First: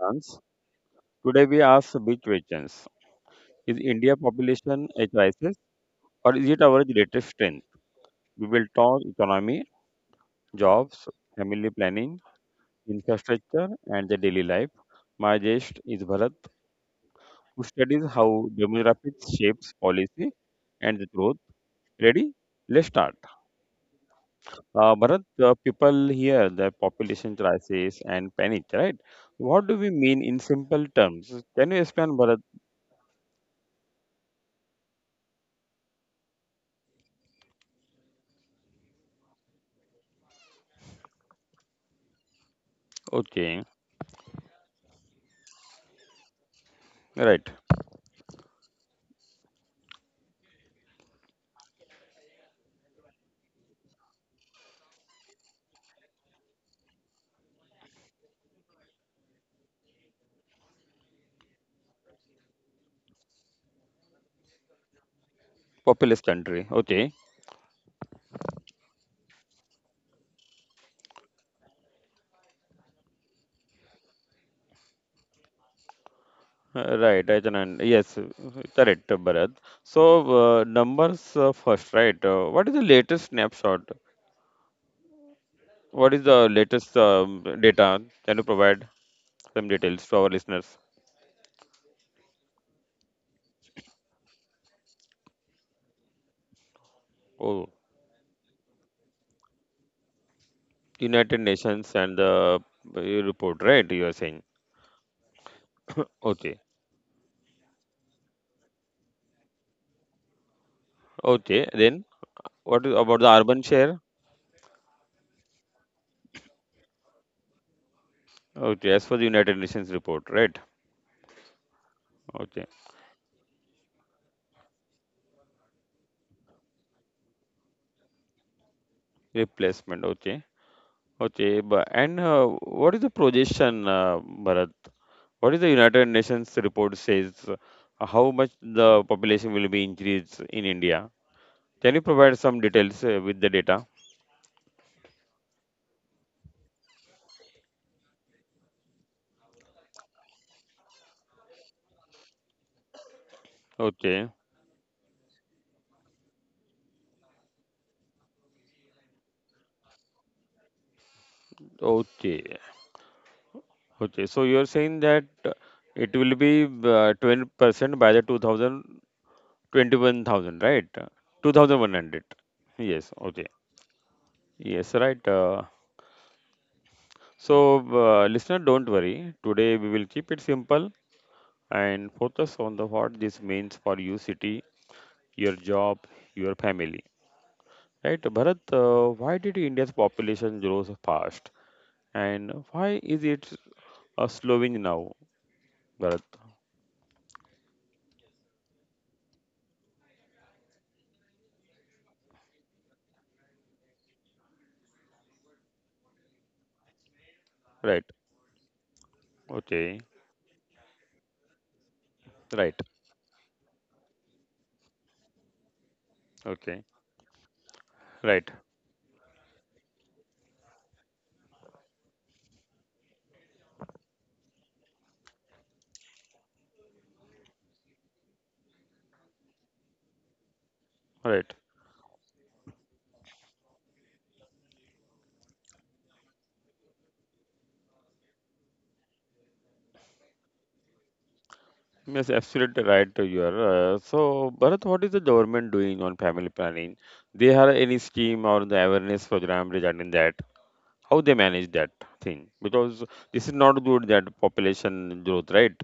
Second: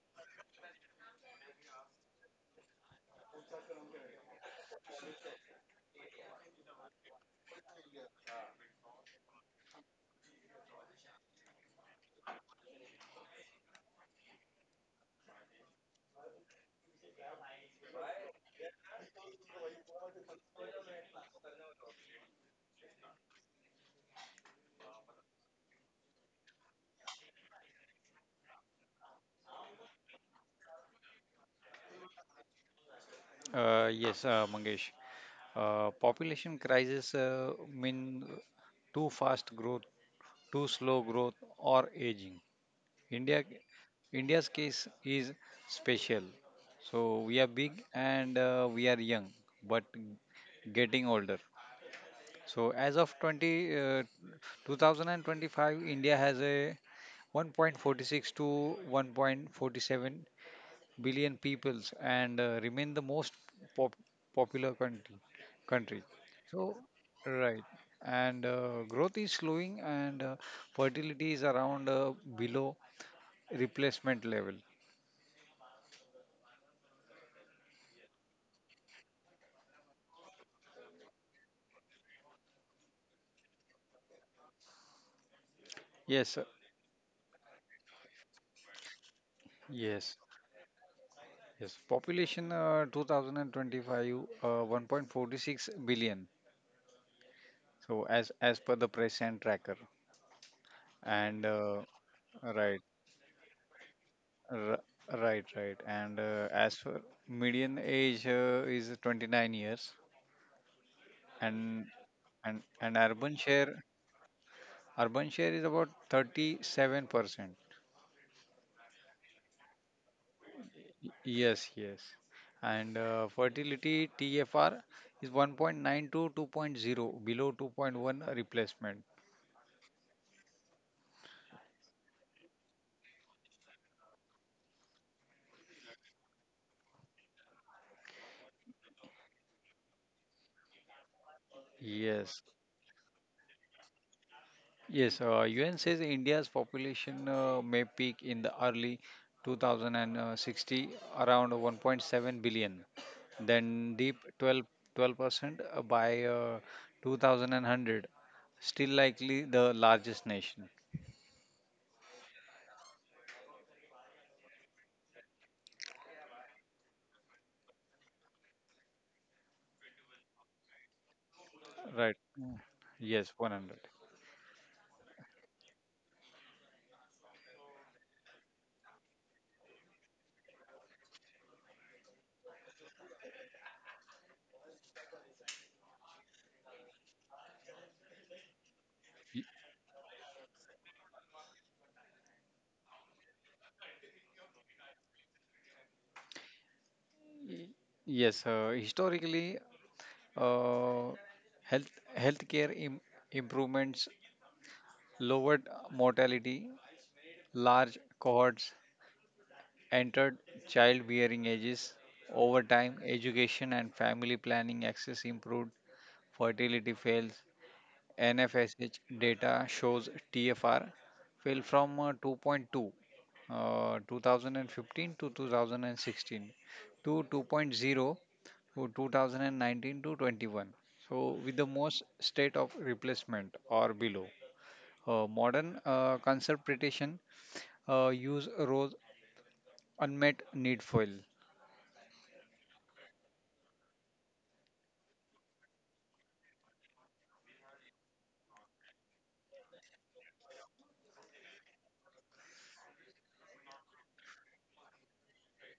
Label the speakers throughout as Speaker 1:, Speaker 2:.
Speaker 1: chance. Today, we ask big questions. Is India population a crisis or is it our greatest strength? We will talk economy, jobs, family planning, infrastructure, and the daily life. My guest is Bharat, who studies how demographics shapes policy and the growth. Ready? Let's start. Bharat, people hear the population crisis and panic, right? What do we mean in simple terms? Can you explain, Bharat?
Speaker 2: Yes, Mangesh. Population crisis, mean too fast growth, too slow growth, or aging. India,
Speaker 1: Okay,
Speaker 2: India's case is special. So we are
Speaker 1: right.
Speaker 2: big, and we are young, but getting older. So as of 2025, India has a 1.46 to 1.47 billion peoples, and remain the most pop- popular country.
Speaker 1: Populous country.
Speaker 2: So,
Speaker 1: Okay.
Speaker 2: right, and growth is slowing, and fertility is around, below replacement level.
Speaker 1: Right. I can, un- yes, Correct, Bharat. So, numbers first, right? What is the latest snapshot? What
Speaker 2: Yes,
Speaker 1: is
Speaker 2: sir.
Speaker 1: the latest data? Can you provide some details
Speaker 2: yes
Speaker 1: to our listeners?
Speaker 2: yes, population, 2025, 1.46 billion.
Speaker 1: Oh,
Speaker 2: So, as per the present tracker, and
Speaker 1: United Nations and the
Speaker 2: right
Speaker 1: uh, report, right? You are saying.
Speaker 2: r- right, and
Speaker 1: Okay.
Speaker 2: as for median age, is 29 years.
Speaker 1: Okay,
Speaker 2: and
Speaker 1: then.
Speaker 2: and and
Speaker 1: What is about
Speaker 2: urban
Speaker 1: the urban
Speaker 2: share.
Speaker 1: share?
Speaker 2: Urban share is about 37%.
Speaker 1: Okay, as for the United Nations report, right?
Speaker 2: Yes, yes.
Speaker 1: Okay,
Speaker 2: And fertility TFR is 1.9 to 2.0, below 2.1 replacement.
Speaker 1: replacement. Okay, okay, but and what is the projection, Bharat? What is the United Nations report says? How much the population will be increased in India? Can you
Speaker 2: yes
Speaker 1: provide some details with the data?
Speaker 2: yes UN says India's population may peak in the early 2060, around 1.7 billion, then deep
Speaker 1: Okay,
Speaker 2: 12% by uh, 2100. Still likely the largest nation.
Speaker 1: okay, okay. So you're saying that it will be 20% by the 2000 21,000, right?
Speaker 2: Right.
Speaker 1: 2,100.
Speaker 2: Mm.
Speaker 1: Yes,
Speaker 2: Yes,
Speaker 1: okay.
Speaker 2: 100.
Speaker 1: Yes, right. So, listener, don't worry. Today we will keep it simple and focus on the what this means for you, city, your job, your family. Right, Bharat? Why did India's population grow so fast, and why is it slowing now, Bharat?
Speaker 2: Yes, historically, uh, health healthcare improvements lowered mortality. Large
Speaker 1: Right.
Speaker 2: cohorts
Speaker 1: Okay.
Speaker 2: entered childbearing ages. Over
Speaker 1: Right.
Speaker 2: time, education and family planning access improved,
Speaker 1: Okay.
Speaker 2: fertility fails.
Speaker 1: Right.
Speaker 2: NFSH data shows TFR fell from 2.2, 2015 to 2016, to 2.0, to 2019 to 21. So
Speaker 1: Right.
Speaker 2: with the most state of replacement or below. Modern conservation use rose, unmet need fill.
Speaker 1: Yes, absolutely right. You are. So, Bharat, what is the government doing on family planning? They have any scheme or the awareness program regarding that? How they manage that thing, because this is not good that population growth, right?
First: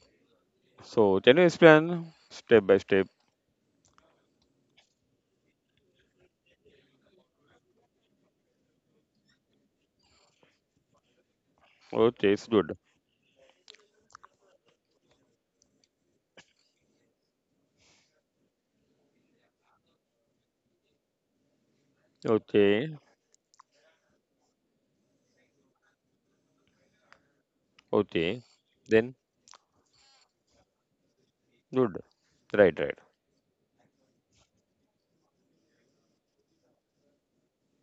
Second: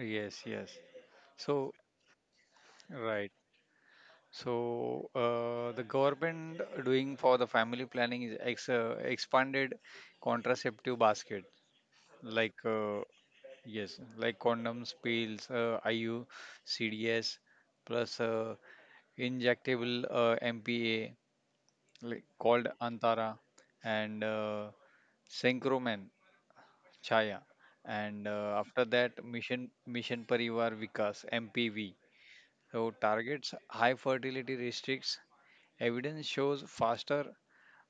Speaker 2: Yes, yes.
Speaker 1: So can you
Speaker 2: So,
Speaker 1: explain step by step?
Speaker 2: right. So, the government doing for the family planning is expanded contraceptive basket,
Speaker 1: Okay, it's
Speaker 2: like,
Speaker 1: good.
Speaker 2: yes, like, condoms, pills, IU, CDS, plus injectable, MPA, like, called
Speaker 1: Okay,
Speaker 2: Antara, and Synchroman, Chaya, and
Speaker 1: okay,
Speaker 2: after
Speaker 1: then.
Speaker 2: that, Mission Parivar Vikas, MPV.
Speaker 1: Good. Right,
Speaker 2: So
Speaker 1: right.
Speaker 2: targets high fertility restricts. Evidence shows faster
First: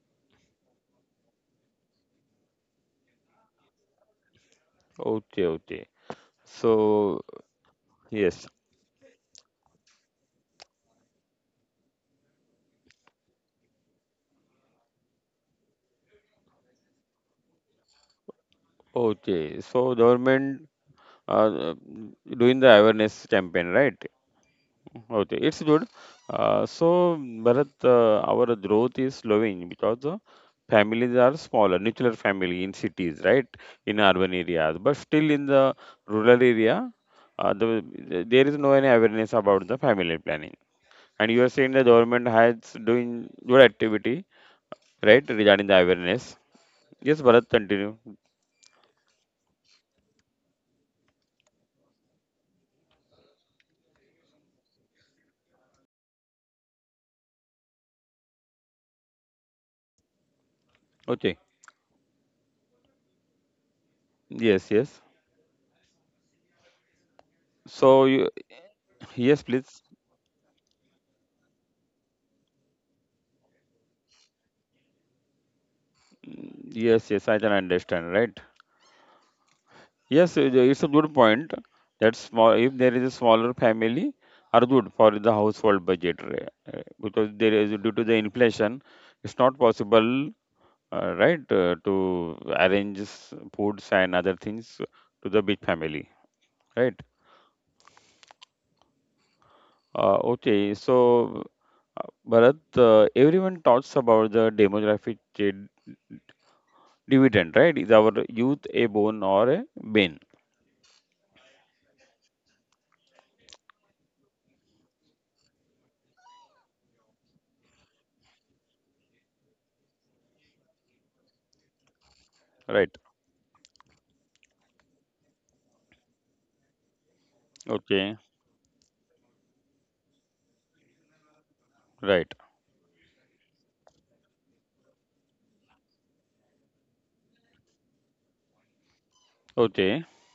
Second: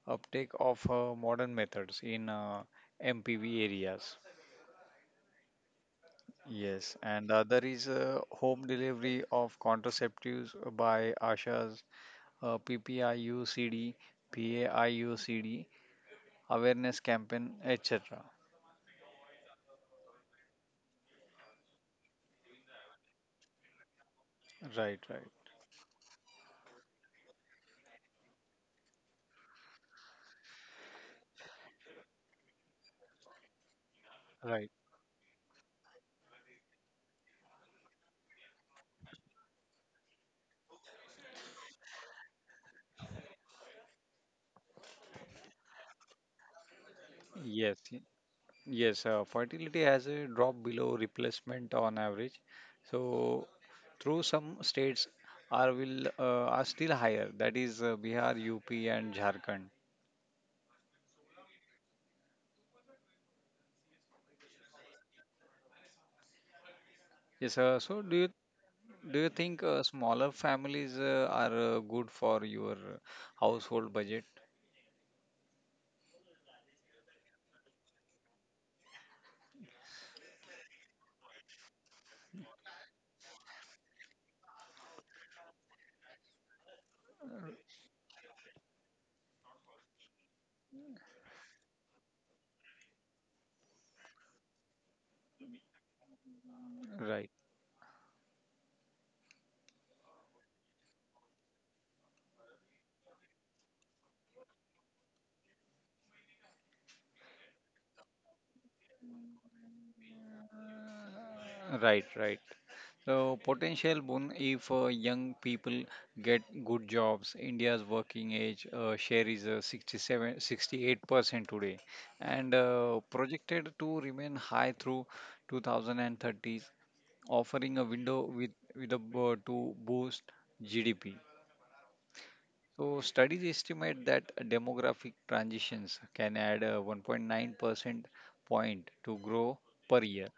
Speaker 2: uptake of modern methods in MPV areas.
Speaker 1: Okay, okay,
Speaker 2: Yes,
Speaker 1: so
Speaker 2: and the other is
Speaker 1: yes.
Speaker 2: home delivery of contraceptives by ASHA's, PPIUCD, PAIUCD awareness campaign, etc.
Speaker 1: Okay, so government uh, doing the awareness campaign, right?
Speaker 2: Right, right,
Speaker 1: Okay, it's good. So, Bharat, our growth is slowing because the families are smaller, nuclear family in cities, right? In urban
Speaker 2: right.
Speaker 1: areas, but still in the rural area, there is no any awareness about the family planning. And you are saying the government has doing good activity, right, regarding the awareness. Yes, Bharat,
Speaker 2: Yes.
Speaker 1: continue.
Speaker 2: Yes, fertility has a drop below replacement on average. So, through some states are still higher. That is Bihar, UP, and Jharkhand.
Speaker 1: Okay. Yes, yes.
Speaker 2: Yes, so,
Speaker 1: So
Speaker 2: do you
Speaker 1: you,
Speaker 2: do you
Speaker 1: yes,
Speaker 2: think
Speaker 1: please.
Speaker 2: smaller families are good for your household budget?
Speaker 1: Yes, yes, I can understand, right? Yes, it's a good point. That small, if there is a smaller family, are good for the household budget, right? Because there is due to the inflation, it's not possible, right, to arrange foods and other things to the big family, right?
Speaker 2: Right.
Speaker 1: Okay, so uh, Bharat, everyone talks about the demographic uh, dividend, right? Is our youth a bone or a bane,
Speaker 2: Right, right. So, potential boon if young people get good jobs. India's working age share is 67, 68% today, and
Speaker 1: right?
Speaker 2: projected to remain high through 2030s, offering a
Speaker 1: Okay,
Speaker 2: window with to boost GDP.
Speaker 1: right.
Speaker 2: So studies estimate that demographic transitions can add 1.9% point to grow per
Speaker 1: Okay.
Speaker 2: year.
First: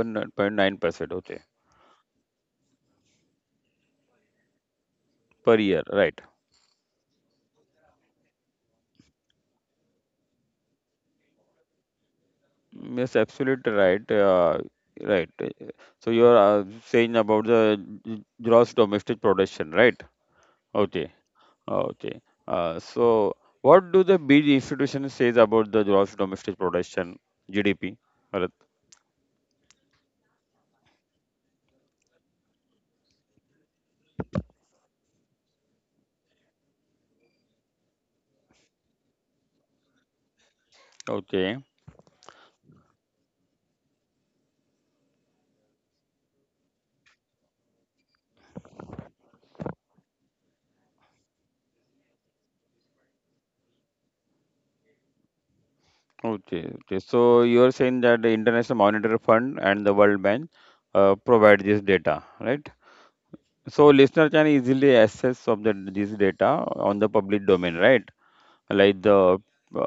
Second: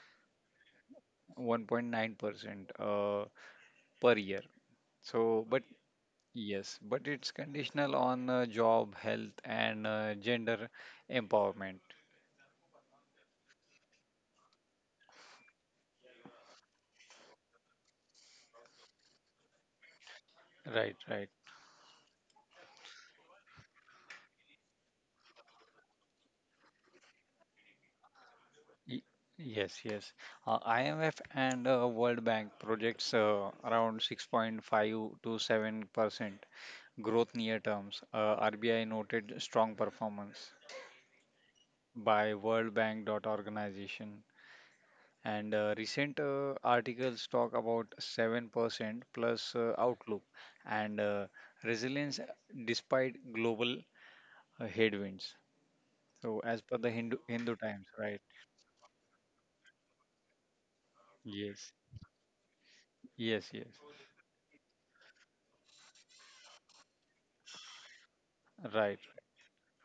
Speaker 1: 1.9%, okay,
Speaker 2: 1.9% per year. So,
Speaker 1: per
Speaker 2: but
Speaker 1: year, right?
Speaker 2: yes, but it's conditional on job, health, and gender empowerment.
Speaker 1: Mm, yes, absolutely right. Right. Uh, So you are saying about the gross domestic production, right?
Speaker 2: Right,
Speaker 1: Okay,
Speaker 2: right.
Speaker 1: okay. So what do the big institution says about the gross domestic production, GDP? Bharat?
Speaker 2: Y- Yes, yes. IMF and World Bank projects around 6.5 to 7% growth near terms. RBI noted strong performance
Speaker 1: Okay,
Speaker 2: by World Bank dot organization. And recent articles talk about 7% plus outlook and resilience despite global headwinds. So, as
Speaker 1: okay,
Speaker 2: per the
Speaker 1: okay. So
Speaker 2: Hindu
Speaker 1: you are
Speaker 2: Times,
Speaker 1: saying that
Speaker 2: right?
Speaker 1: the International Monetary Fund and the World Bank provide
Speaker 2: Yes,
Speaker 1: this data, right?
Speaker 2: yes, yes,
Speaker 1: So listener can easily access of the this data on the public domain, right? Like
Speaker 2: right.
Speaker 1: the uh,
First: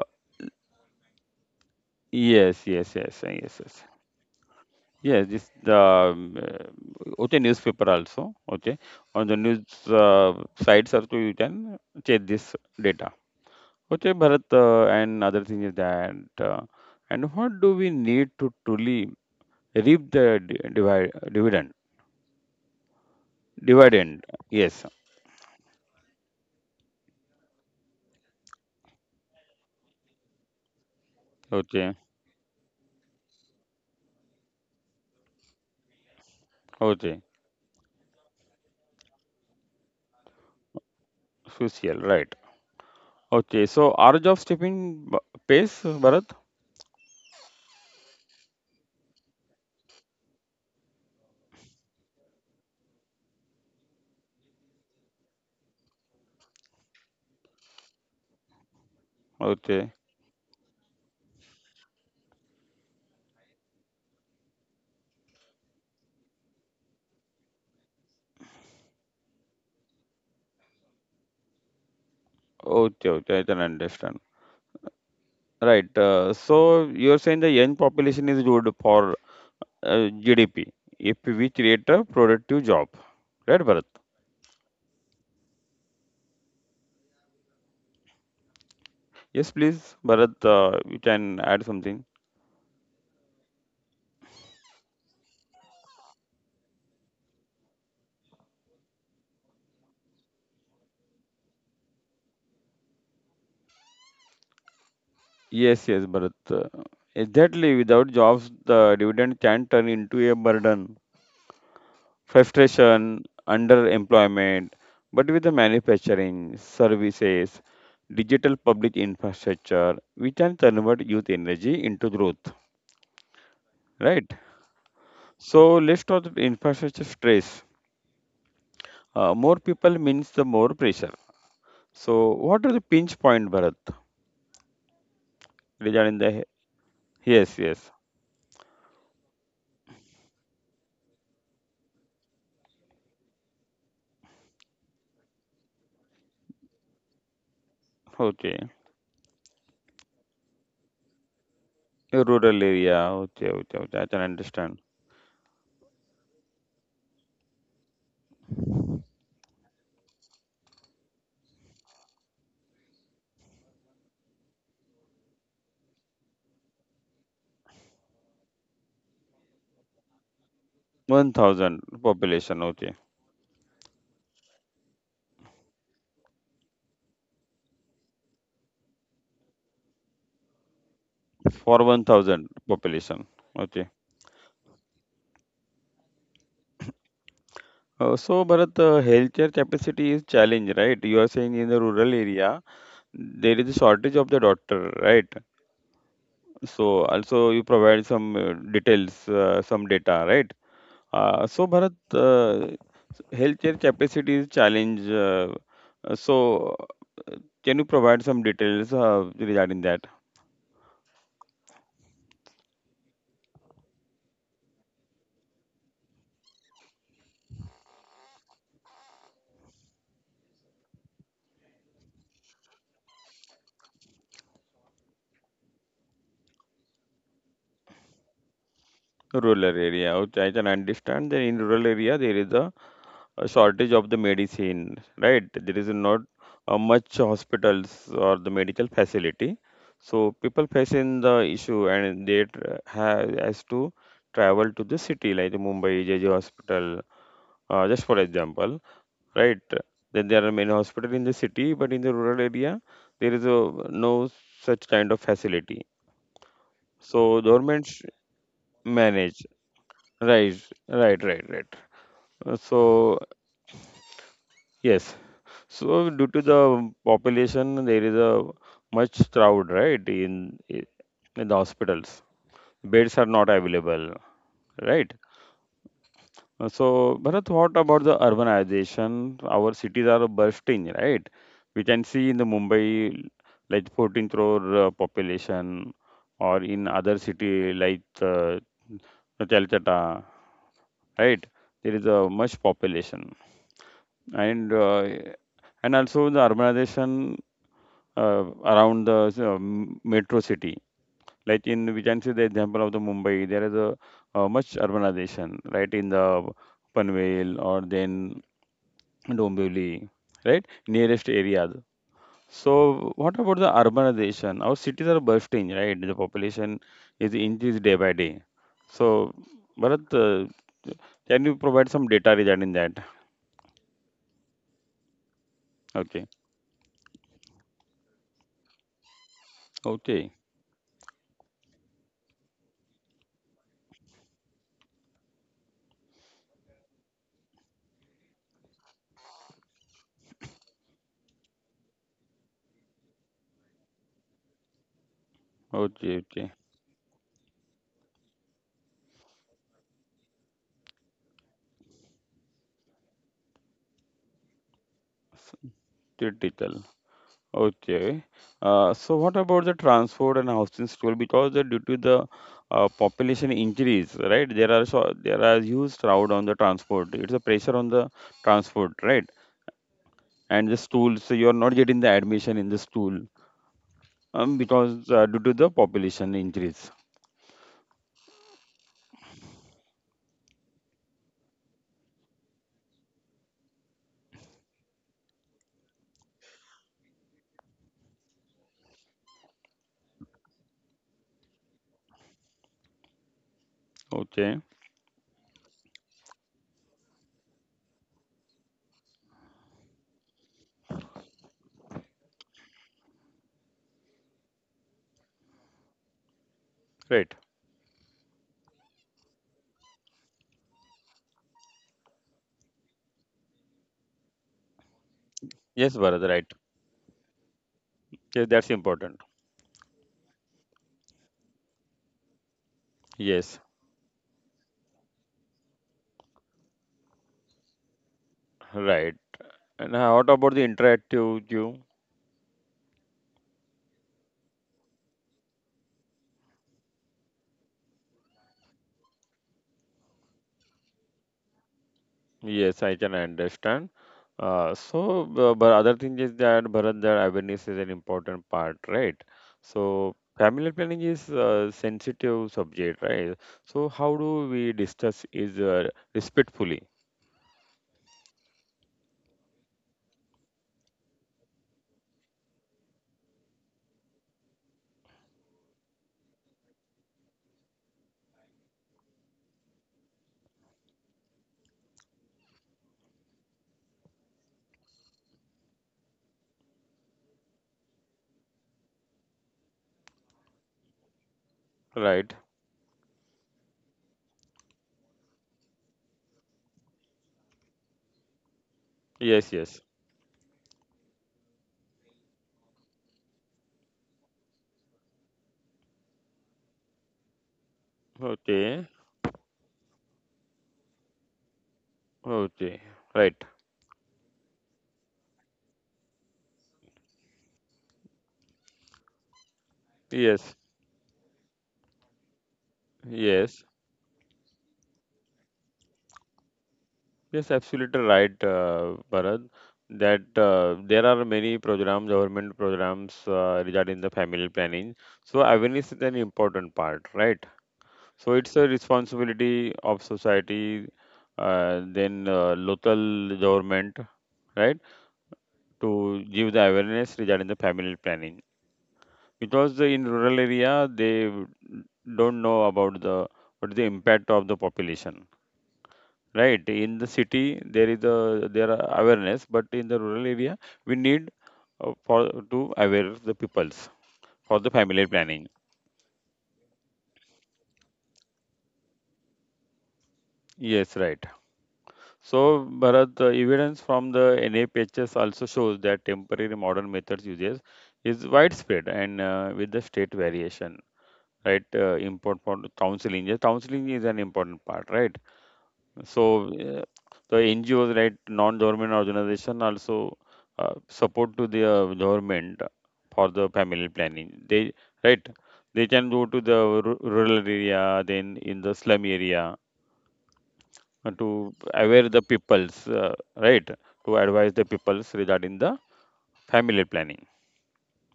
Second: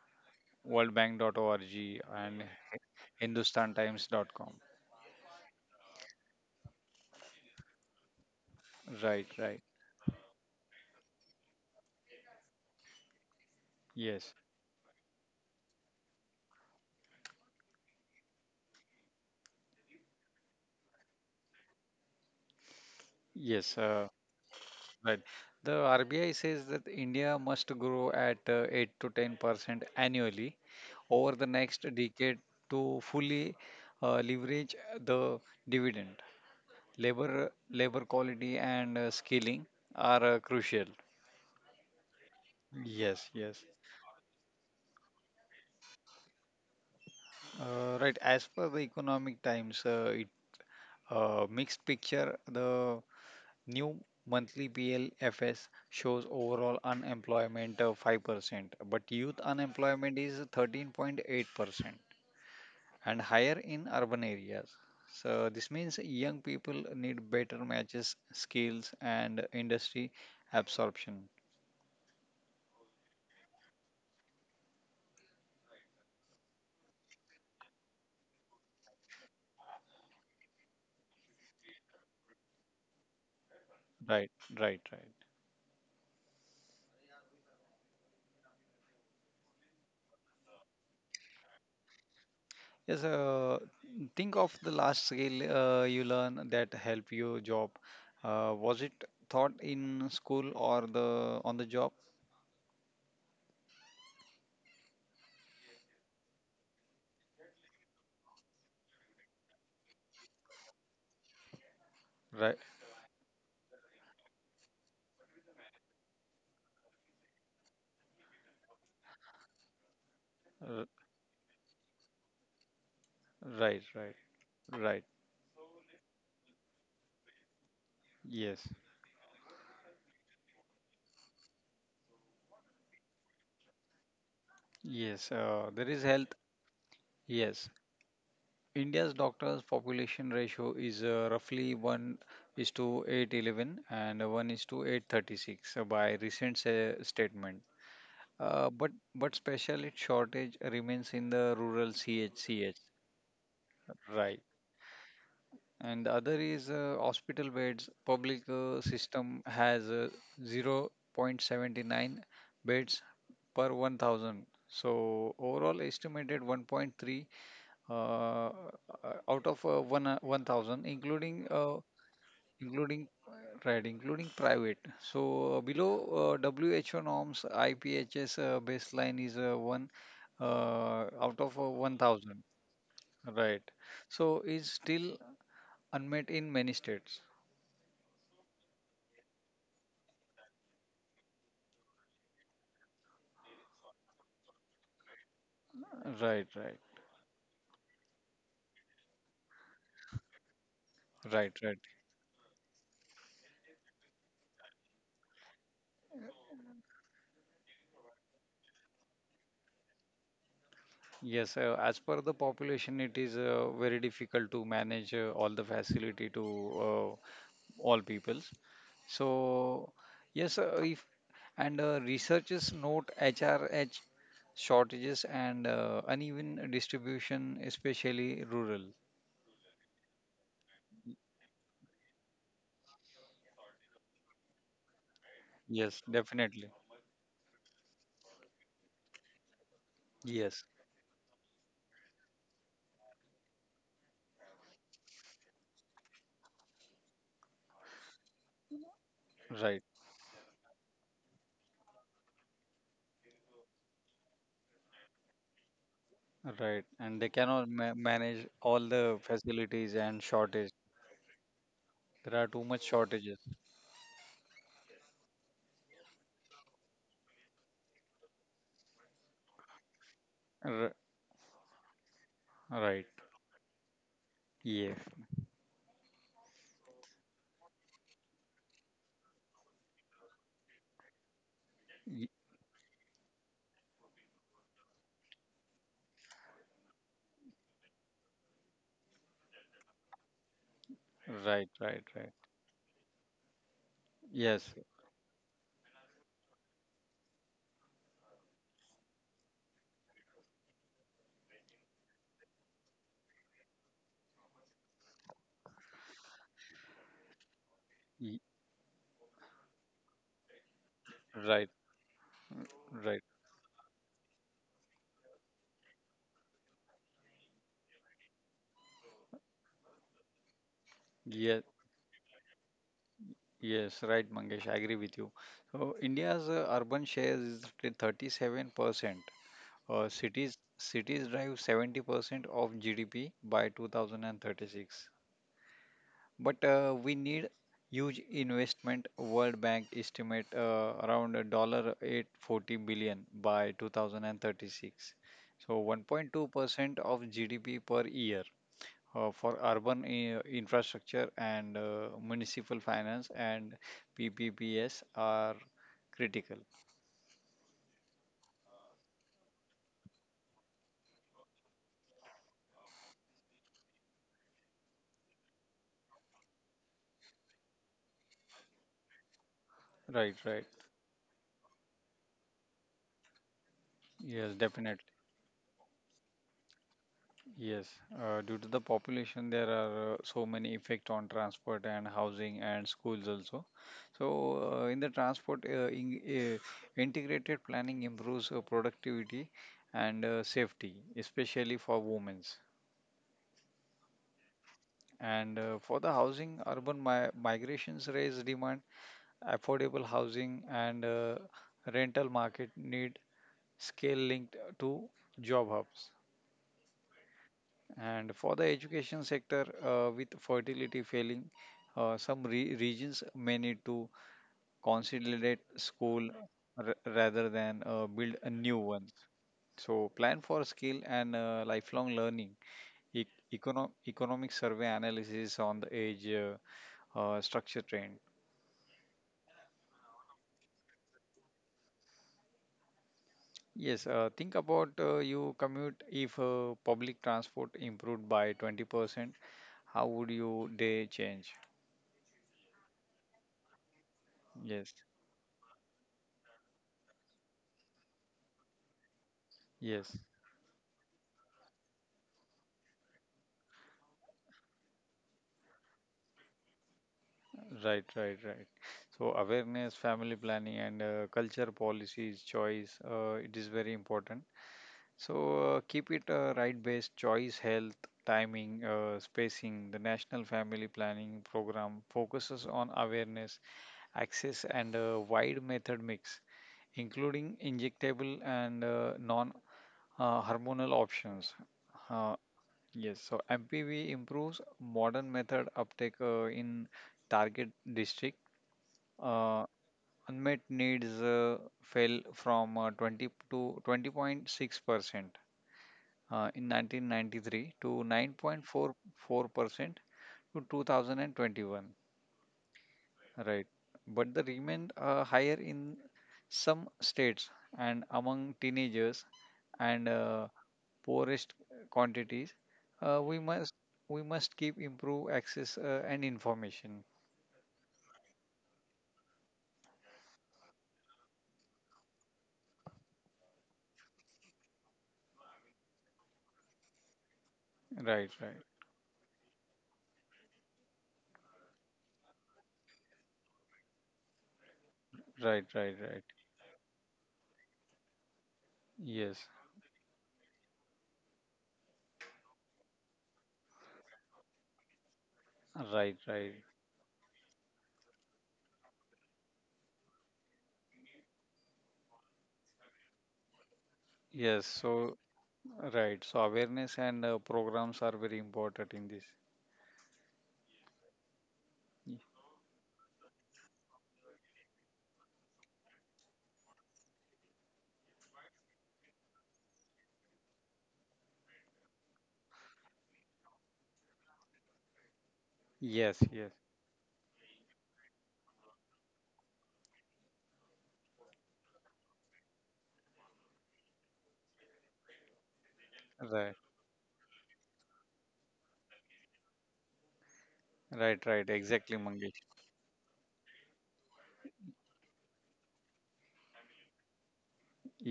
Speaker 2: Worldbank.org and
Speaker 1: yes, yes, yes, yes, yes.
Speaker 2: HindustanTimes.com.
Speaker 1: Yes, this the okay, newspaper also, okay, on
Speaker 2: Right,
Speaker 1: the
Speaker 2: right.
Speaker 1: news uh, sites also you can check this data. Okay,
Speaker 2: Yes,
Speaker 1: Bharat, and other thing is that and what do we need to truly reap the dividend?
Speaker 2: yes.
Speaker 1: Dividend, yes.
Speaker 2: Right. The RBI says that India must grow at 8 to 10% annually over the next
Speaker 1: Okay,
Speaker 2: decade to fully leverage the dividend.
Speaker 1: okay,
Speaker 2: Labor quality and skilling are crucial.
Speaker 1: social, right.
Speaker 2: Yes, yes.
Speaker 1: Okay, so our job stepping pace, Bharat?
Speaker 2: Right. As per the Economic Times, it, mixed picture. The new monthly BLFS shows overall unemployment of 5%, but youth
Speaker 1: Okay,
Speaker 2: unemployment is 13.8%, and higher in urban areas. So, this means young people need better matches, skills, and industry absorption.
Speaker 1: okay, okay, I can understand. Right, so you're saying the young population is good for uh, GDP if we create a productive job, right, Bharat?
Speaker 2: Right, right, right.
Speaker 1: Yes, please, Bharat, you can add something.
Speaker 2: Yes, think of the last skill you learn that help you job. Was it taught in school or the on the job?
Speaker 1: Yes, yes, Bharat. Exactly, without jobs, the dividend can turn into a burden.
Speaker 2: Right,
Speaker 1: Frustration, underemployment, but with the manufacturing, services, digital public infrastructure, we can
Speaker 2: r-
Speaker 1: convert youth energy into growth,
Speaker 2: right, right.
Speaker 1: right?
Speaker 2: Right.
Speaker 1: So let's talk about infrastructure stress.
Speaker 2: Yes.
Speaker 1: More people means the more pressure. So what are the pinch point, Bharat?
Speaker 2: Yes. There is
Speaker 1: Regarding
Speaker 2: health.
Speaker 1: the he- yes,
Speaker 2: Yes.
Speaker 1: yes,
Speaker 2: India's doctors population ratio is roughly 1 is to 811, and 1 is to 836, by recent statement.
Speaker 1: okay,
Speaker 2: But specialist shortage remains in the rural
Speaker 1: a rural
Speaker 2: CHCH.
Speaker 1: area, okay, okay, okay, I can
Speaker 2: Right.
Speaker 1: understand.
Speaker 2: And the other is hospital beds. Public system has 0.79 beds per 1000, so overall estimated 1.3, uh, uh, out of 1, 1000,
Speaker 1: One
Speaker 2: including
Speaker 1: thousand population, okay,
Speaker 2: including uh, right, including private. So, below who norms, iphs baseline is 1, out of
Speaker 1: for one
Speaker 2: 1000,
Speaker 1: thousand population,
Speaker 2: right.
Speaker 1: okay.
Speaker 2: So is still unmet in many states.
Speaker 1: So, Bharat, healthcare capacity is challenge, right? You are saying in the rural area there is a shortage of the doctor, right?
Speaker 2: Right, right,
Speaker 1: So, also you provide some details, some data, right?
Speaker 2: right,
Speaker 1: So,
Speaker 2: right.
Speaker 1: Bharat, healthcare capacity is challenge. Uh, so, uh, can you provide some details regarding that
Speaker 2: Yes, as per the population, it is very difficult to manage all the facility to uh, all peoples. So, yes, if, and researchers note HRH shortages, and uneven distribution, especially rural.
Speaker 1: rural area? Which I can understand that in rural area there is a shortage of the medicine, right? There is
Speaker 2: Yes,
Speaker 1: not
Speaker 2: definitely.
Speaker 1: much hospitals or the medical facility. So
Speaker 2: Yes,
Speaker 1: people facing the issue and they tr- ha has to travel to the city like the Mumbai JJ hospital, just for example, right?
Speaker 2: right,
Speaker 1: Then there are many hospitals in the city, but in the rural area, there is a, no such kind of facility.
Speaker 2: right. And they
Speaker 1: So
Speaker 2: cannot
Speaker 1: government
Speaker 2: ma manage all the
Speaker 1: manage,
Speaker 2: facilities and
Speaker 1: right,
Speaker 2: shortage.
Speaker 1: right, right, right.
Speaker 2: There are
Speaker 1: Uh,
Speaker 2: too much
Speaker 1: So
Speaker 2: shortages.
Speaker 1: yes, so due to the population, there is a much crowd, right,
Speaker 2: R
Speaker 1: in the hospitals.
Speaker 2: Right.
Speaker 1: Beds are not available,
Speaker 2: Yeah.
Speaker 1: right? So, Bharat, what about the urbanization? Our cities are bursting, right? We can see
Speaker 2: Y-
Speaker 1: in the Mumbai, like 14 crore population, or in other city like Calcutta, right?
Speaker 2: Right,
Speaker 1: There
Speaker 2: right,
Speaker 1: is a
Speaker 2: right.
Speaker 1: much population, and
Speaker 2: Yes,
Speaker 1: uh, and also the urbanization uh, around the metro city. Like in, we can see the example of the Mumbai, there is a, uh, much urbanization, right, in the Panvel or then
Speaker 2: y-
Speaker 1: Dombivli, right, nearest areas.
Speaker 2: right, mm,
Speaker 1: So
Speaker 2: right.
Speaker 1: what about the urbanization? Our cities are bursting, right? The population is increased day by day. So, Bharat, can you
Speaker 2: Yes,
Speaker 1: provide some data regarding that?
Speaker 2: yes, right, Mangesh. I agree with you. So,
Speaker 1: Okay,
Speaker 2: India's urban share is 37%.
Speaker 1: okay,
Speaker 2: Cities drive 70% of GDP by 2036. But we need huge investment. World Bank estimate around a dollar 840 billion by 2036. So,
Speaker 1: okay, okay.
Speaker 2: 1.2% of GDP per year, for urban infrastructure, and municipal finance and PPPs are critical.
Speaker 1: Theoretical. Okay. So what about the transport and housing struggle? Because due to the population increase, right? There are huge crowd on the transport. It's a pressure on the transport, right?
Speaker 2: Right, right.
Speaker 1: And the school, so you are not getting the admission in the school,
Speaker 2: Yes, definitely.
Speaker 1: because due to the population increase.
Speaker 2: Yes. Due to the population, there are so many effect on transport and housing and schools also. So, in the transport, integrated planning improves productivity and safety, especially for women's.
Speaker 1: Okay,
Speaker 2: And for the housing, urban migrations raise demand affordable housing, and rental market need scale linked to job hubs.
Speaker 1: right.
Speaker 2: And for the education sector, with fertility failing, some regions may need to consolidate
Speaker 1: Yes, Bharat,
Speaker 2: school,
Speaker 1: right.
Speaker 2: rather than build
Speaker 1: Yes,
Speaker 2: a
Speaker 1: that's
Speaker 2: new one.
Speaker 1: important.
Speaker 2: So plan for skill and lifelong learning. E-
Speaker 1: Yes,
Speaker 2: economic survey analysis on the age structure trend.
Speaker 1: right. And What about the interactive queue?
Speaker 2: Yes, think about, you commute, if public transport improved by 20%, how would your day change?
Speaker 1: Yes, I can understand.
Speaker 2: Yes,
Speaker 1: But other thing is that Bharat, that awareness is an important part, right? So,
Speaker 2: yes.
Speaker 1: family planning is a sensitive subject, right? So, how do we discuss is respectfully,
Speaker 2: Right, right, right. So, awareness, family planning, and culture policies, choice, it is very important. So, keep it right based choice, health, timing, spacing. The National Family Planning Program focuses on awareness, access, and a wide method mix, including injectable and non hormonal options.
Speaker 1: right?
Speaker 2: Uh, Yes, so MPV improves modern method uptake in target district.
Speaker 1: Yes,
Speaker 2: Uh,
Speaker 1: yes.
Speaker 2: Unmet needs fell from 20 to 20.6%, uh, in 1993, to
Speaker 1: Okay,
Speaker 2: 9.44%, to 2021,
Speaker 1: okay, right.
Speaker 2: right? But they remained higher in some states and among teenagers, and
Speaker 1: Yes,
Speaker 2: poorest quantities. uh, we
Speaker 1: yes.
Speaker 2: must we must keep improve access, and information.
Speaker 1: Yes, absolutely right, Bharat. That there are many programs, government programs regarding the family planning. So awareness is an important part, right? So
Speaker 2: Right,
Speaker 1: it's
Speaker 2: right,
Speaker 1: a responsibility of society, then local government, right,
Speaker 2: right, right,
Speaker 1: to
Speaker 2: right.
Speaker 1: give the awareness regarding the family planning.
Speaker 2: Yes,
Speaker 1: Because in rural area they don't know about the what is the impact of the population,
Speaker 2: right, right.
Speaker 1: right. In the city there is a there are awareness, but in the rural area we need, for to aware the peoples for
Speaker 2: Yes,
Speaker 1: the family
Speaker 2: so,
Speaker 1: planning.
Speaker 2: right. So, awareness and programs are very important in this.
Speaker 1: Yes, right.
Speaker 2: Y-
Speaker 1: So Bharat, the evidence from the NHS also shows that temporary modern methods uses is widespread and with the state variation, right? Important for counseling. Yeah, counseling is an important part, right?
Speaker 2: Yes,
Speaker 1: So
Speaker 2: yes,
Speaker 1: the NGOs, right, non-government organization also support to the government for the family planning. They right, they can go to
Speaker 2: right,
Speaker 1: the rural area, then in the slum area
Speaker 2: right, right.
Speaker 1: to
Speaker 2: Exactly,
Speaker 1: aware the
Speaker 2: Mangesh.
Speaker 1: peoples, right, to advise the peoples regarding the family planning.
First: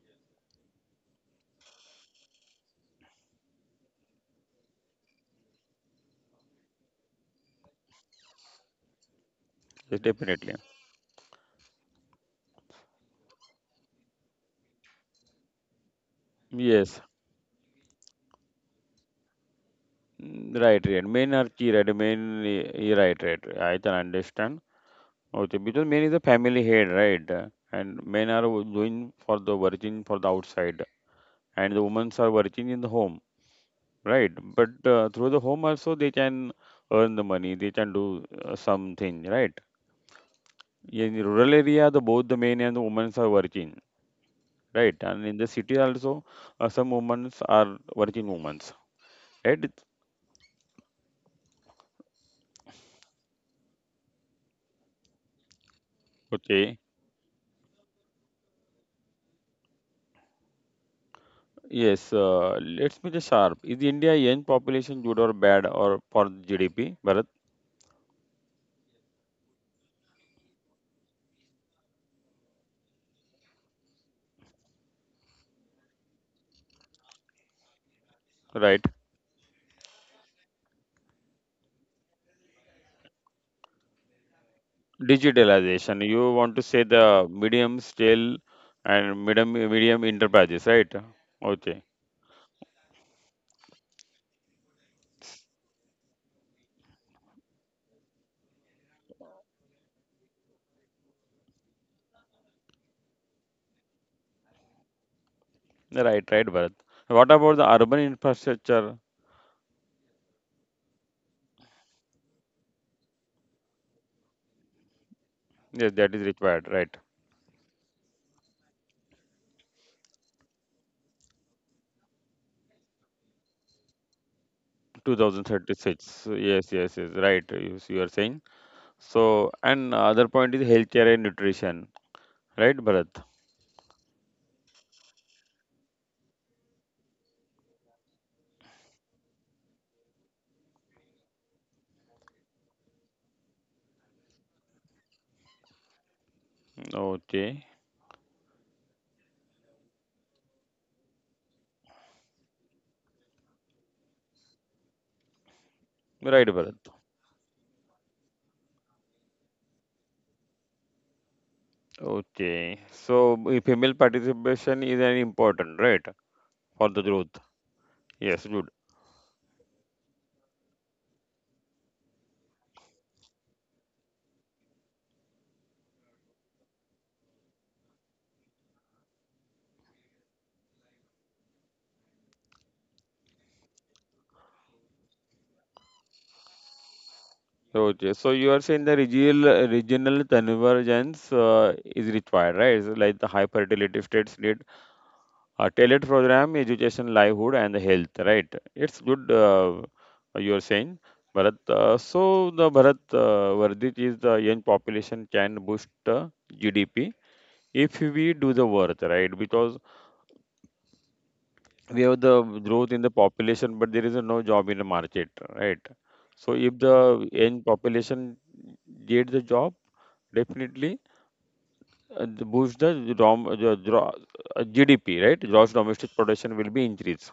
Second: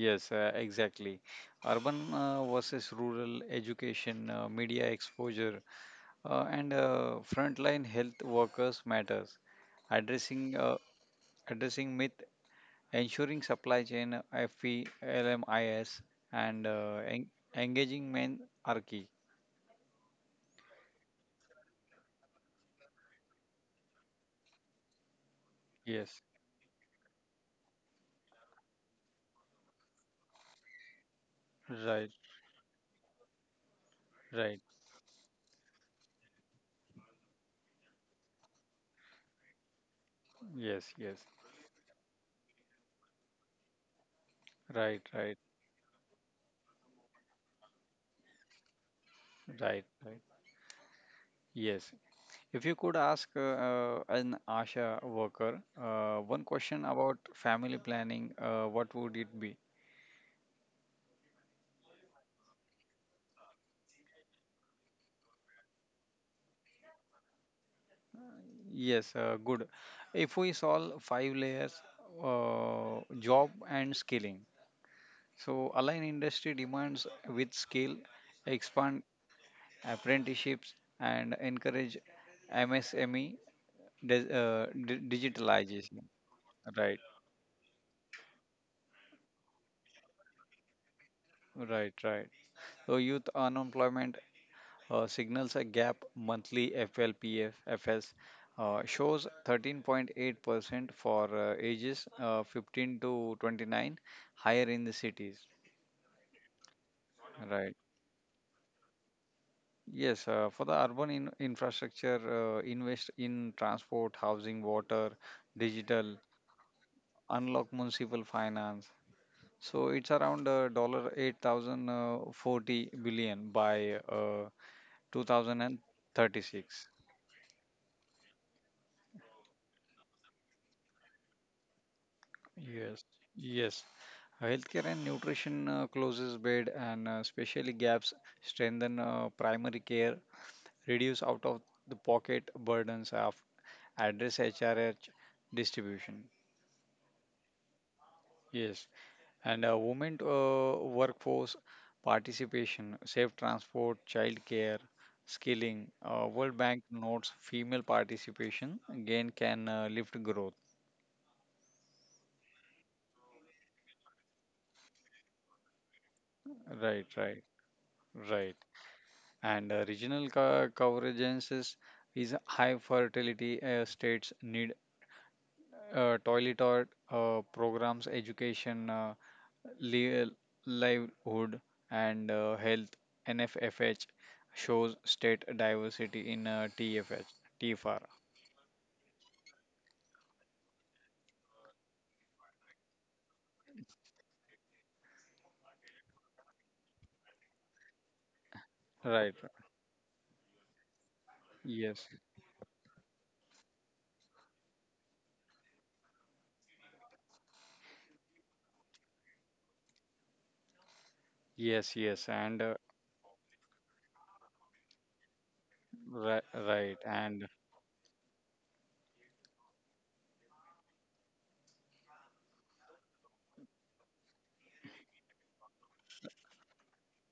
Speaker 2: Yes, exactly. Urban versus rural education, media exposure, and frontline health workers matters.
Speaker 1: Yes,
Speaker 2: Addressing
Speaker 1: definitely.
Speaker 2: uh, Addressing myth, ensuring supply chain FELMIS, and
Speaker 1: Yes,
Speaker 2: engaging men are key.
Speaker 1: mm, right, right. Men are key, right? Men, right, right. I can understand. Okay, because men is
Speaker 2: Yes,
Speaker 1: a family head, right? And men are doing for the working for the outside, and the women
Speaker 2: right,
Speaker 1: are working in the home, right?
Speaker 2: right.
Speaker 1: But through the home also they can earn the money, they can do something, right?
Speaker 2: Yes,
Speaker 1: In
Speaker 2: yes.
Speaker 1: the rural area, the both the men and the women are working, right?
Speaker 2: Right,
Speaker 1: And
Speaker 2: right,
Speaker 1: in the city also, some women are working women, right?
Speaker 2: right, right. Yes. If you could ask, an ASHA worker one
Speaker 1: Okay,
Speaker 2: question about family planning, what would it be?
Speaker 1: yes. Let's be the sharp. Is India young population good or bad or for GDP, Bharat?
Speaker 2: Yes, good. If we solve five layers: job and skilling. So, align industry demands with scale,
Speaker 1: Right?
Speaker 2: expand apprenticeships, and encourage MSME
Speaker 1: Digitalization.
Speaker 2: digitalization.
Speaker 1: You want to say
Speaker 2: Right,
Speaker 1: the medium scale and medium enterprises, right? Okay.
Speaker 2: right, right. So, youth unemployment signals a gap. Monthly FLPF shows 13.8% for ages 15 to 29, higher in the cities,
Speaker 1: Right, right, Bharat. What about the
Speaker 2: right.
Speaker 1: urban infrastructure?
Speaker 2: Yes, for the urban in infrastructure, invest in transport, housing, water,
Speaker 1: Yes,
Speaker 2: digital,
Speaker 1: that is required, right?
Speaker 2: unlock municipal finance. So it's around dollar 8,000 40 billion by
Speaker 1: 2036. Yes,
Speaker 2: 2036.
Speaker 1: yes, yes. Right. You are saying. So, and other point is healthcare and nutrition, right,
Speaker 2: Yes,
Speaker 1: Bharat?
Speaker 2: yes. Healthcare and nutrition closes bed and specially gaps, strengthen primary care, reduce out of the pocket burdens of, address HRH distribution.
Speaker 1: Okay.
Speaker 2: Yes. And women workforce participation, safe transport, childcare, skilling.
Speaker 1: Right,
Speaker 2: World Bank
Speaker 1: Bharat.
Speaker 2: notes female participation again can lift growth.
Speaker 1: Okay. So, female participation is an important, right, for the
Speaker 2: Right,
Speaker 1: growth.
Speaker 2: right,
Speaker 1: Yes,
Speaker 2: right.
Speaker 1: good.
Speaker 2: And regional coverage is high fertility states need toilet or programs, education. Li- livelihood and health. NFFH shows state diversity in TFH TFR,
Speaker 1: Okay, so you are saying the regional convergence is required, right? It's like the high fertility states need a tailored program, education, livelihood, and the health, right? It's good.
Speaker 2: right.
Speaker 1: You are saying, Bharat. Uh,
Speaker 2: Yes,
Speaker 1: so the Bharat Vardhit is the young population can boost GDP if we do the work, right? Because
Speaker 2: yes,
Speaker 1: we have
Speaker 2: yes.
Speaker 1: the
Speaker 2: And
Speaker 1: growth in the population, but there is no job in the market, right? So if
Speaker 2: right,
Speaker 1: the
Speaker 2: and
Speaker 1: young population get the job. Definitely, the boost the, dom, the, dro- GDP, right? Gross domestic production will be increased,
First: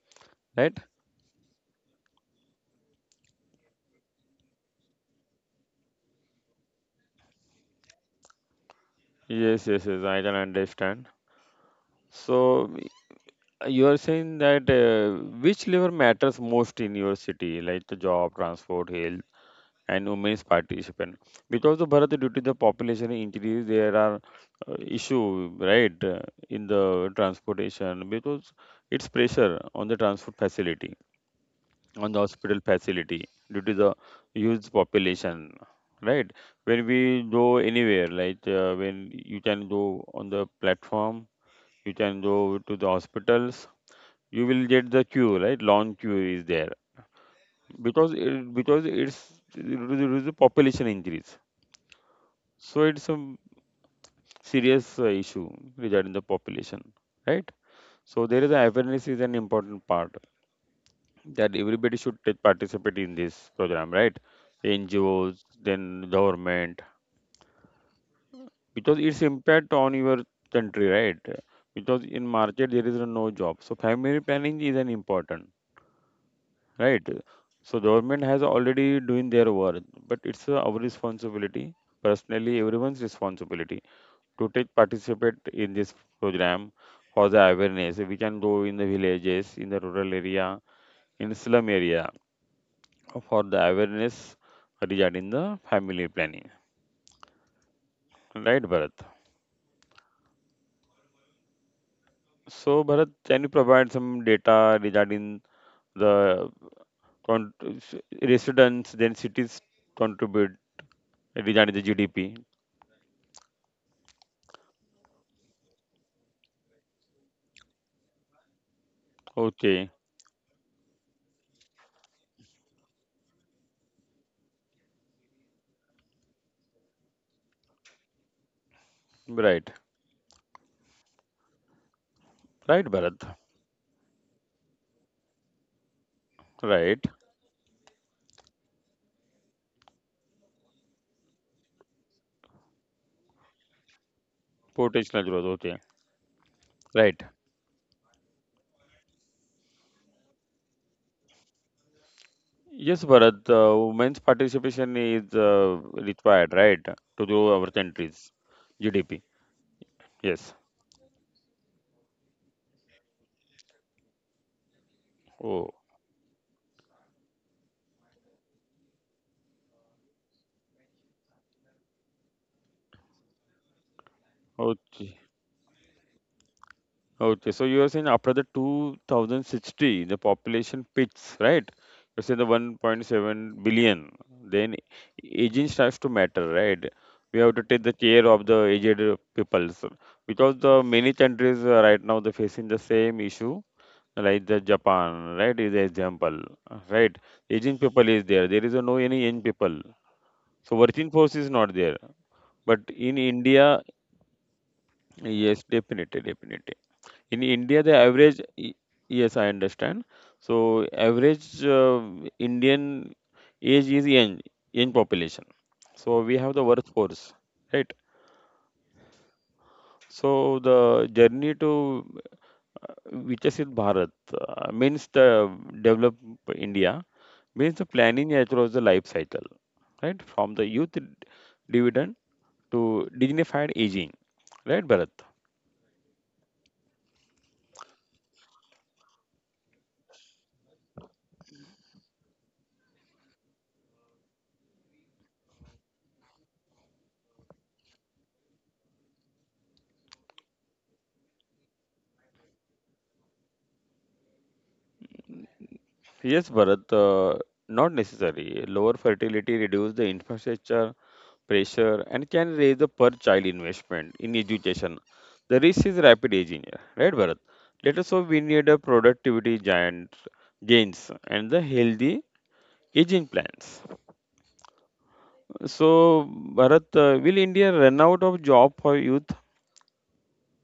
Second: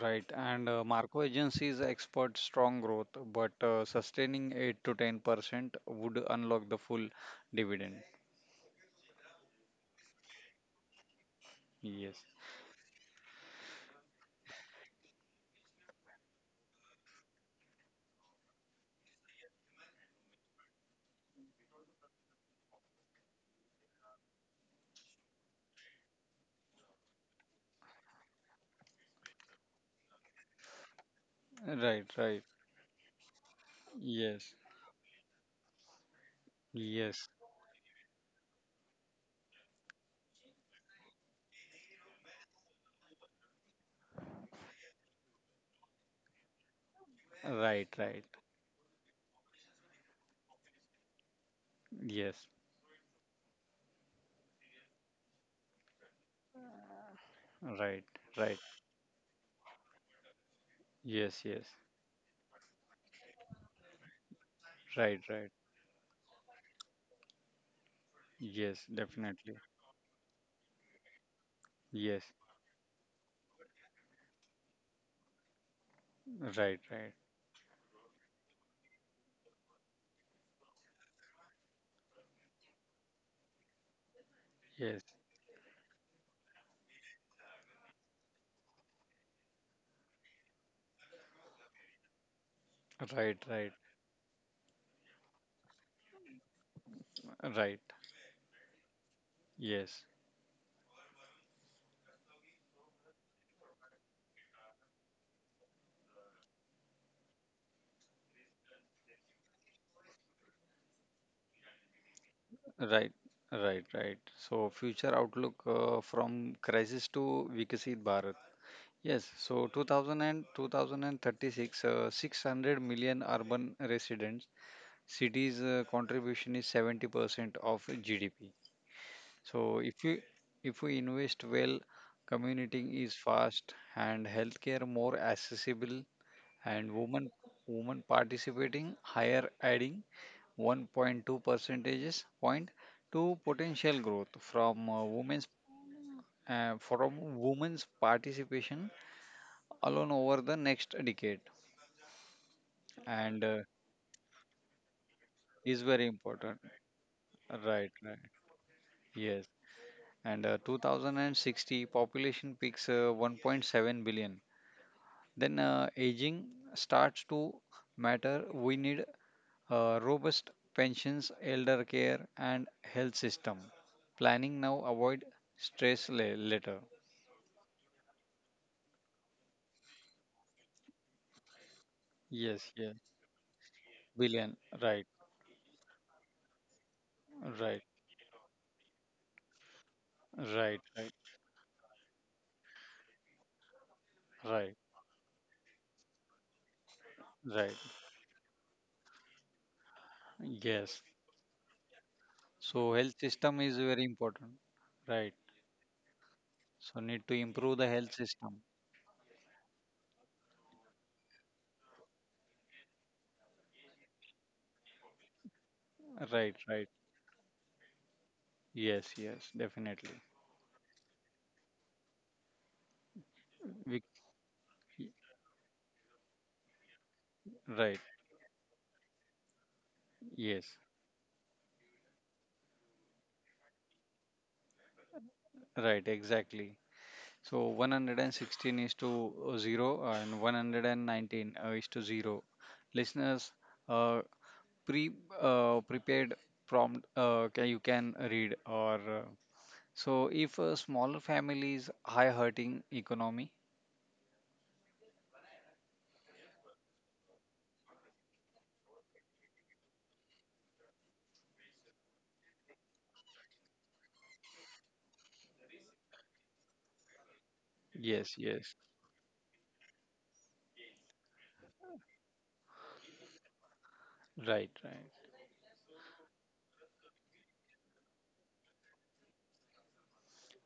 Speaker 2: right and
Speaker 1: right?
Speaker 2: uh, Marco agencies export strong growth, but sustaining 8 to 10% would unlock the full dividend.
Speaker 1: Yes, yes, yes. I can understand.
Speaker 2: Yes,
Speaker 1: So you are saying that which level matters most in your city, like the job, transport, health, and women's participation? Because the Bharat, due to the population increase, there are issue, right, in the transportation because it's pressure on the transport facility.
Speaker 2: right,
Speaker 1: On the
Speaker 2: right.
Speaker 1: hospital facility due to the
Speaker 2: Yes,
Speaker 1: huge population, right? When we
Speaker 2: yes.
Speaker 1: go anywhere, like when you can go on the platform, you can go to the hospitals, you will get the queue, right? Long queue is there
Speaker 2: Right,
Speaker 1: because
Speaker 2: right.
Speaker 1: it's there is a population increase.
Speaker 2: Yes,
Speaker 1: So it's a serious issue regarding the population, right?
Speaker 2: right,
Speaker 1: So there is
Speaker 2: right.
Speaker 1: a awareness is an important part
Speaker 2: Yes,
Speaker 1: that
Speaker 2: yes,
Speaker 1: everybody should take participate in this program, right?
Speaker 2: right,
Speaker 1: NGOs,
Speaker 2: right.
Speaker 1: then government,
Speaker 2: Yes,
Speaker 1: because its
Speaker 2: definitely.
Speaker 1: impact on your country, right? Because
Speaker 2: Yes,
Speaker 1: in market there is no job, so family planning is an important,
Speaker 2: right,
Speaker 1: right?
Speaker 2: right.
Speaker 1: So government has already doing their work, but it's our responsibility, personally everyone's responsibility, to take
Speaker 2: Yes,
Speaker 1: participate in this program for the awareness. We can go in the villages, in the rural area, in slum area
Speaker 2: right,
Speaker 1: for the
Speaker 2: right,
Speaker 1: awareness regarding the family planning.
Speaker 2: right.
Speaker 1: Right, Bharat?
Speaker 2: Yes,
Speaker 1: So, Bharat, can you provide some data regarding the con- residents, then cities contribute regarding the GDP?
Speaker 2: right, right, right. So, future outlook from crisis to Vikasit Bharat. Yes, so
Speaker 1: Okay,
Speaker 2: 2000 and 2036, 600 million urban residents. Cities contribution is 70% of GDP.
Speaker 1: right.
Speaker 2: So, if we invest well,
Speaker 1: Right,
Speaker 2: commuting is
Speaker 1: Bharat.
Speaker 2: fast and healthcare more accessible, and
Speaker 1: Right.
Speaker 2: women participating higher, adding 1.2 percentages point to potential growth from
Speaker 1: Potential growth. Okay,
Speaker 2: uh, from
Speaker 1: right.
Speaker 2: women's participation alone over the next decade.
Speaker 1: Yes,
Speaker 2: And
Speaker 1: Bharat, women's participation is
Speaker 2: is very
Speaker 1: required,
Speaker 2: important.
Speaker 1: right, to grow our
Speaker 2: Right, right.
Speaker 1: countries. GDP.
Speaker 2: Yes. And
Speaker 1: Yes.
Speaker 2: 2060 population peaks 1.7 billion, then
Speaker 1: Oh,
Speaker 2: aging starts to matter. We need robust pensions, elder care, and health system. Planning now,
Speaker 1: okay.
Speaker 2: avoid stress later.
Speaker 1: Okay, so you are saying after the 2060, the population peaks, right? You say the
Speaker 2: Yes, yes,
Speaker 1: 1.7 billion,
Speaker 2: billion.
Speaker 1: then
Speaker 2: Right,
Speaker 1: aging starts to matter, right? We have to take
Speaker 2: right,
Speaker 1: the care of the aged peoples because
Speaker 2: right,
Speaker 1: the
Speaker 2: right,
Speaker 1: many countries right now they're facing the same issue, like the
Speaker 2: right,
Speaker 1: Japan, right? Is the example, right?
Speaker 2: right.
Speaker 1: Aging people is there. There is no any young people, so
Speaker 2: Yes.
Speaker 1: working force is not there. But
Speaker 2: So
Speaker 1: in
Speaker 2: health system is
Speaker 1: India,
Speaker 2: very important. Right.
Speaker 1: yes, definitely, definitely
Speaker 2: So, need to
Speaker 1: in
Speaker 2: improve
Speaker 1: India,
Speaker 2: the
Speaker 1: the
Speaker 2: health
Speaker 1: average,
Speaker 2: system.
Speaker 1: yes, I understand. So average Indian age is young, young population. So we have
Speaker 2: Right,
Speaker 1: the
Speaker 2: right.
Speaker 1: workforce, right?
Speaker 2: Yes, yes, definitely.
Speaker 1: So the journey to Vichasit
Speaker 2: We,
Speaker 1: Bharat means the develop India means the
Speaker 2: right.
Speaker 1: planning across the life cycle, right? From the
Speaker 2: Yes,
Speaker 1: dividend to dignified aging, right, Bharat?
Speaker 2: right. Exactly. So, 116 is to 0, and 119 is to 0. Listeners, uh, pre prepared prompt, you can read, or so if a smaller families, high hurting economy.
Speaker 1: Yes, Bharat, not necessary. Lower fertility reduce the infrastructure pressure and can raise the per child investment in education. The risk is rapid aging, yeah. Right, Bharat? Let us hope
Speaker 2: Yes,
Speaker 1: we need
Speaker 2: yes,
Speaker 1: a productivity giant gains and the healthy aging plans.
Speaker 2: right, right.
Speaker 1: So, Bharat, will India run out of job for youth?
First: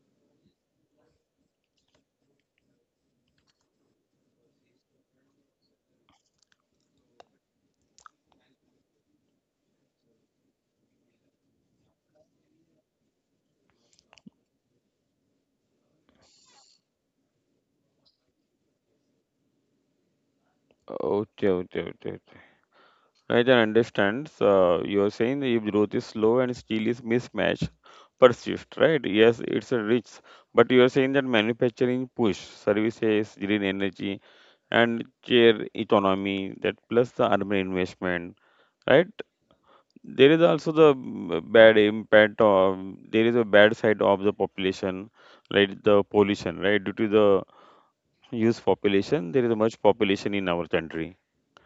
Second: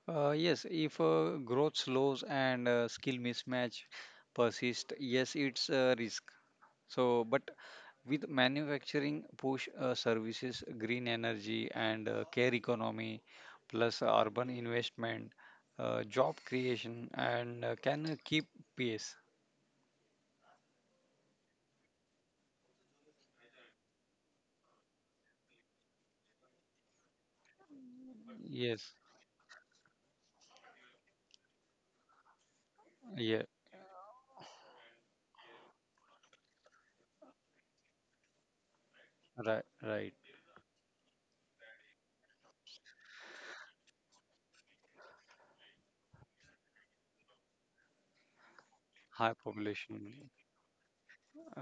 Speaker 2: Yes, if growth slows and skill mismatch persist, yes, it's a risk. So, but with manufacturing push, services, green energy, and care economy, plus urban investment, job creation, and can keep pace.
Speaker 1: Okay, okay, okay. I can understand. You're saying that if growth is slow and steel is mismatched, persist,
Speaker 2: Yes,
Speaker 1: right? Yes, it's a rich. But you're saying that manufacturing push, services,
Speaker 2: yeah.
Speaker 1: green energy, and care economy, that plus the urban investment, right?
Speaker 2: Right, right.
Speaker 1: There is also the bad impact of, there is a bad side of the population, right? The pollution, right? Due to the huge population,
Speaker 2: High
Speaker 1: there is much population
Speaker 2: population.
Speaker 1: in our country,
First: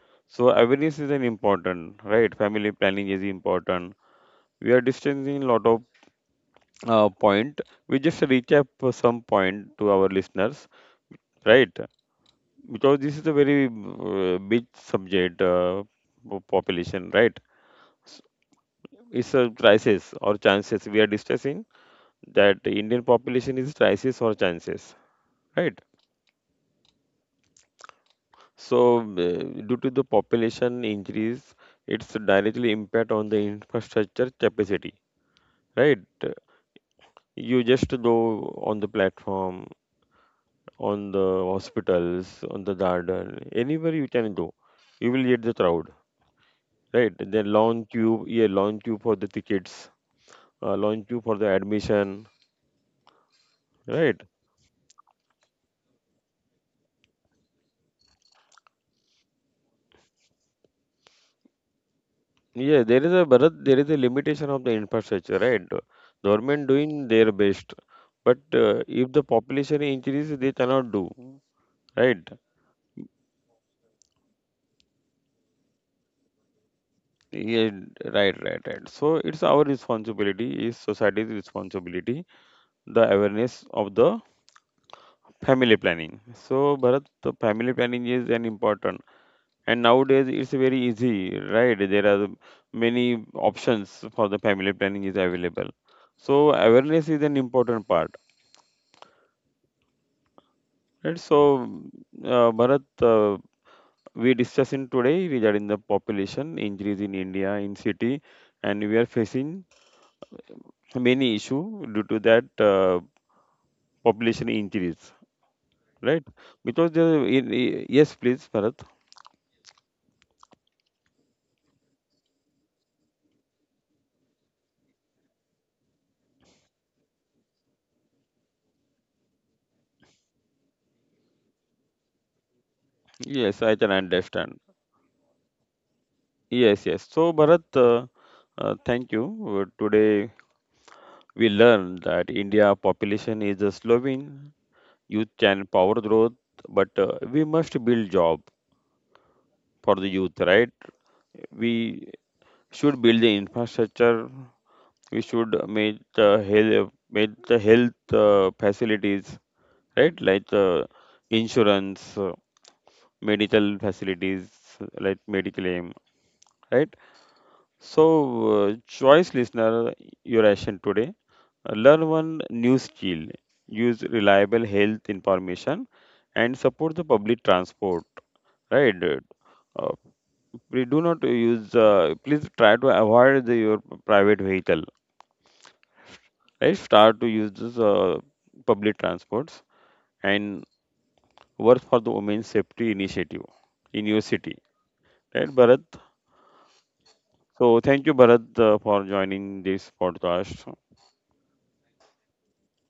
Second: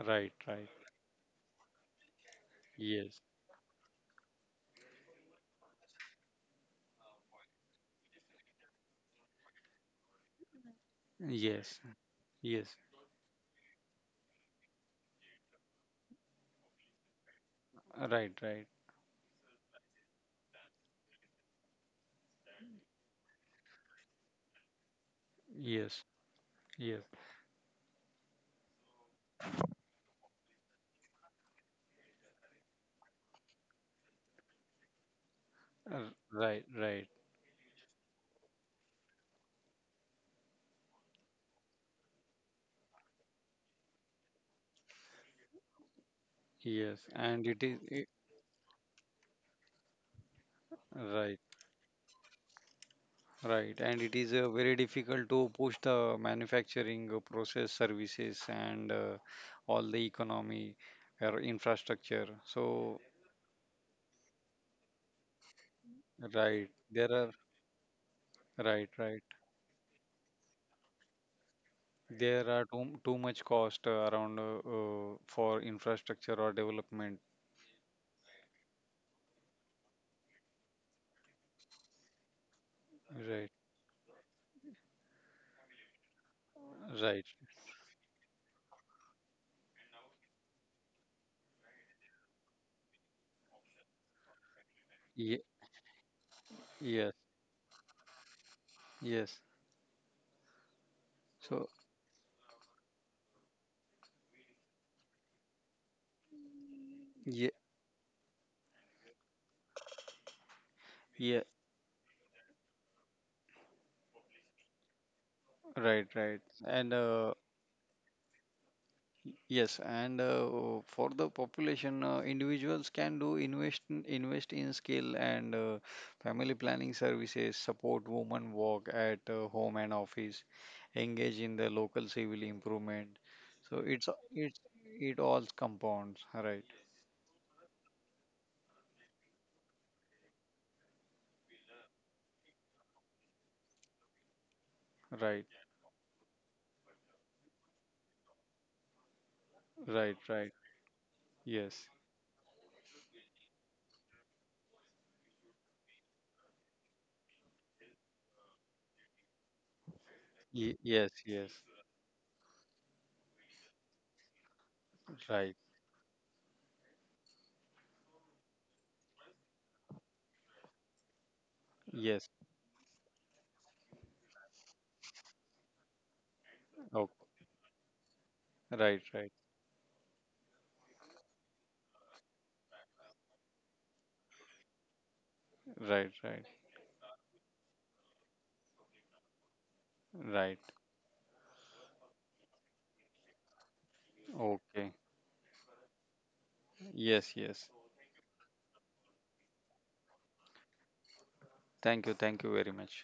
Speaker 2: Right,
Speaker 1: so
Speaker 2: right.
Speaker 1: awareness is an important, right? Family planning
Speaker 2: Yes,
Speaker 1: is important. We are distancing a lot of point. We just recap some point to our listeners, right?
Speaker 2: yes, yes.
Speaker 1: Because this is a very big subject, population, right? S-
Speaker 2: Right, right.
Speaker 1: It's a crisis or chances. We are discussing that Indian population is crisis or chances, right?
Speaker 2: Yes, yes,
Speaker 1: So due to the population increase, it's directly impact on the infrastructure capacity, right?
Speaker 2: uh, right, right.
Speaker 1: You just go on the platform, on the hospitals, on the garden, anywhere you can go. You will get the crowd,
Speaker 2: Yes,
Speaker 1: right?
Speaker 2: and
Speaker 1: The lawn queue, yeah, lawn queue for the tickets, lawn queue for
Speaker 2: right.
Speaker 1: the admission,
Speaker 2: Right, and it
Speaker 1: right?
Speaker 2: is very difficult to push the manufacturing process, services, and all the economy or infrastructure.
Speaker 1: Yeah,
Speaker 2: So,
Speaker 1: there is a Bharat, there is a limitation of the infrastructure, right?
Speaker 2: right,
Speaker 1: Government
Speaker 2: there
Speaker 1: doing
Speaker 2: are,
Speaker 1: their best, but
Speaker 2: right,
Speaker 1: if
Speaker 2: right.
Speaker 1: the population increase, they cannot do, right?
Speaker 2: There are too much cost, around, for infrastructure or development.
Speaker 1: Yeah, right, right, right. So it's our responsibility, is society's responsibility, the
Speaker 2: Right,
Speaker 1: awareness of the family planning. So, Bharat,
Speaker 2: right.
Speaker 1: the family planning is an important, and nowadays it's very easy, right? There are many options for the family planning is
Speaker 2: Ye
Speaker 1: available. So,
Speaker 2: Yes,
Speaker 1: awareness is an important part.
Speaker 2: yes.
Speaker 1: Right?
Speaker 2: So,
Speaker 1: So, Bharat, we discussing today regarding the population increase in
Speaker 2: yeah,
Speaker 1: India in city, and we are facing many
Speaker 2: yeah,
Speaker 1: issue due to that population increase,
Speaker 2: right,
Speaker 1: right?
Speaker 2: right. And
Speaker 1: Because the yes, please, Bharat.
Speaker 2: yes, and for the population, individuals can do, invest in skill, and family planning services, support women work at home and office, engage in the local civil improvement.
Speaker 1: Yes,
Speaker 2: So,
Speaker 1: I can understand.
Speaker 2: it all compounds. Right,
Speaker 1: Yes, yes. So, Bharat, thank you. Today we learned that India population is a slowing, youth
Speaker 2: right,
Speaker 1: can power growth, but we must build job for the
Speaker 2: right,
Speaker 1: youth,
Speaker 2: right.
Speaker 1: right?
Speaker 2: Yes.
Speaker 1: We should build the infrastructure. We should make the health facilities, right? Like
Speaker 2: Ye- yes, yes.
Speaker 1: insurance, medical facilities, like
Speaker 2: Right.
Speaker 1: medical aim, right? So, choice listener, your action today. Learn
Speaker 2: Yes.
Speaker 1: one new skill, use reliable health information, and support the
Speaker 2: Okay.
Speaker 1: public transport.
Speaker 2: Right,
Speaker 1: Right?
Speaker 2: right,
Speaker 1: Uh, we do not use. Please try to avoid the, your private vehicle.
Speaker 2: right, right,
Speaker 1: Right? Start to use this, public transports
Speaker 2: right.
Speaker 1: and work for the women's safety initiative in your city.
Speaker 2: Okay.
Speaker 1: Right, Bharat?
Speaker 2: Yes, yes.
Speaker 1: So, thank you, Bharat, for joining this podcast.
Speaker 2: Thank you. Thank you very much.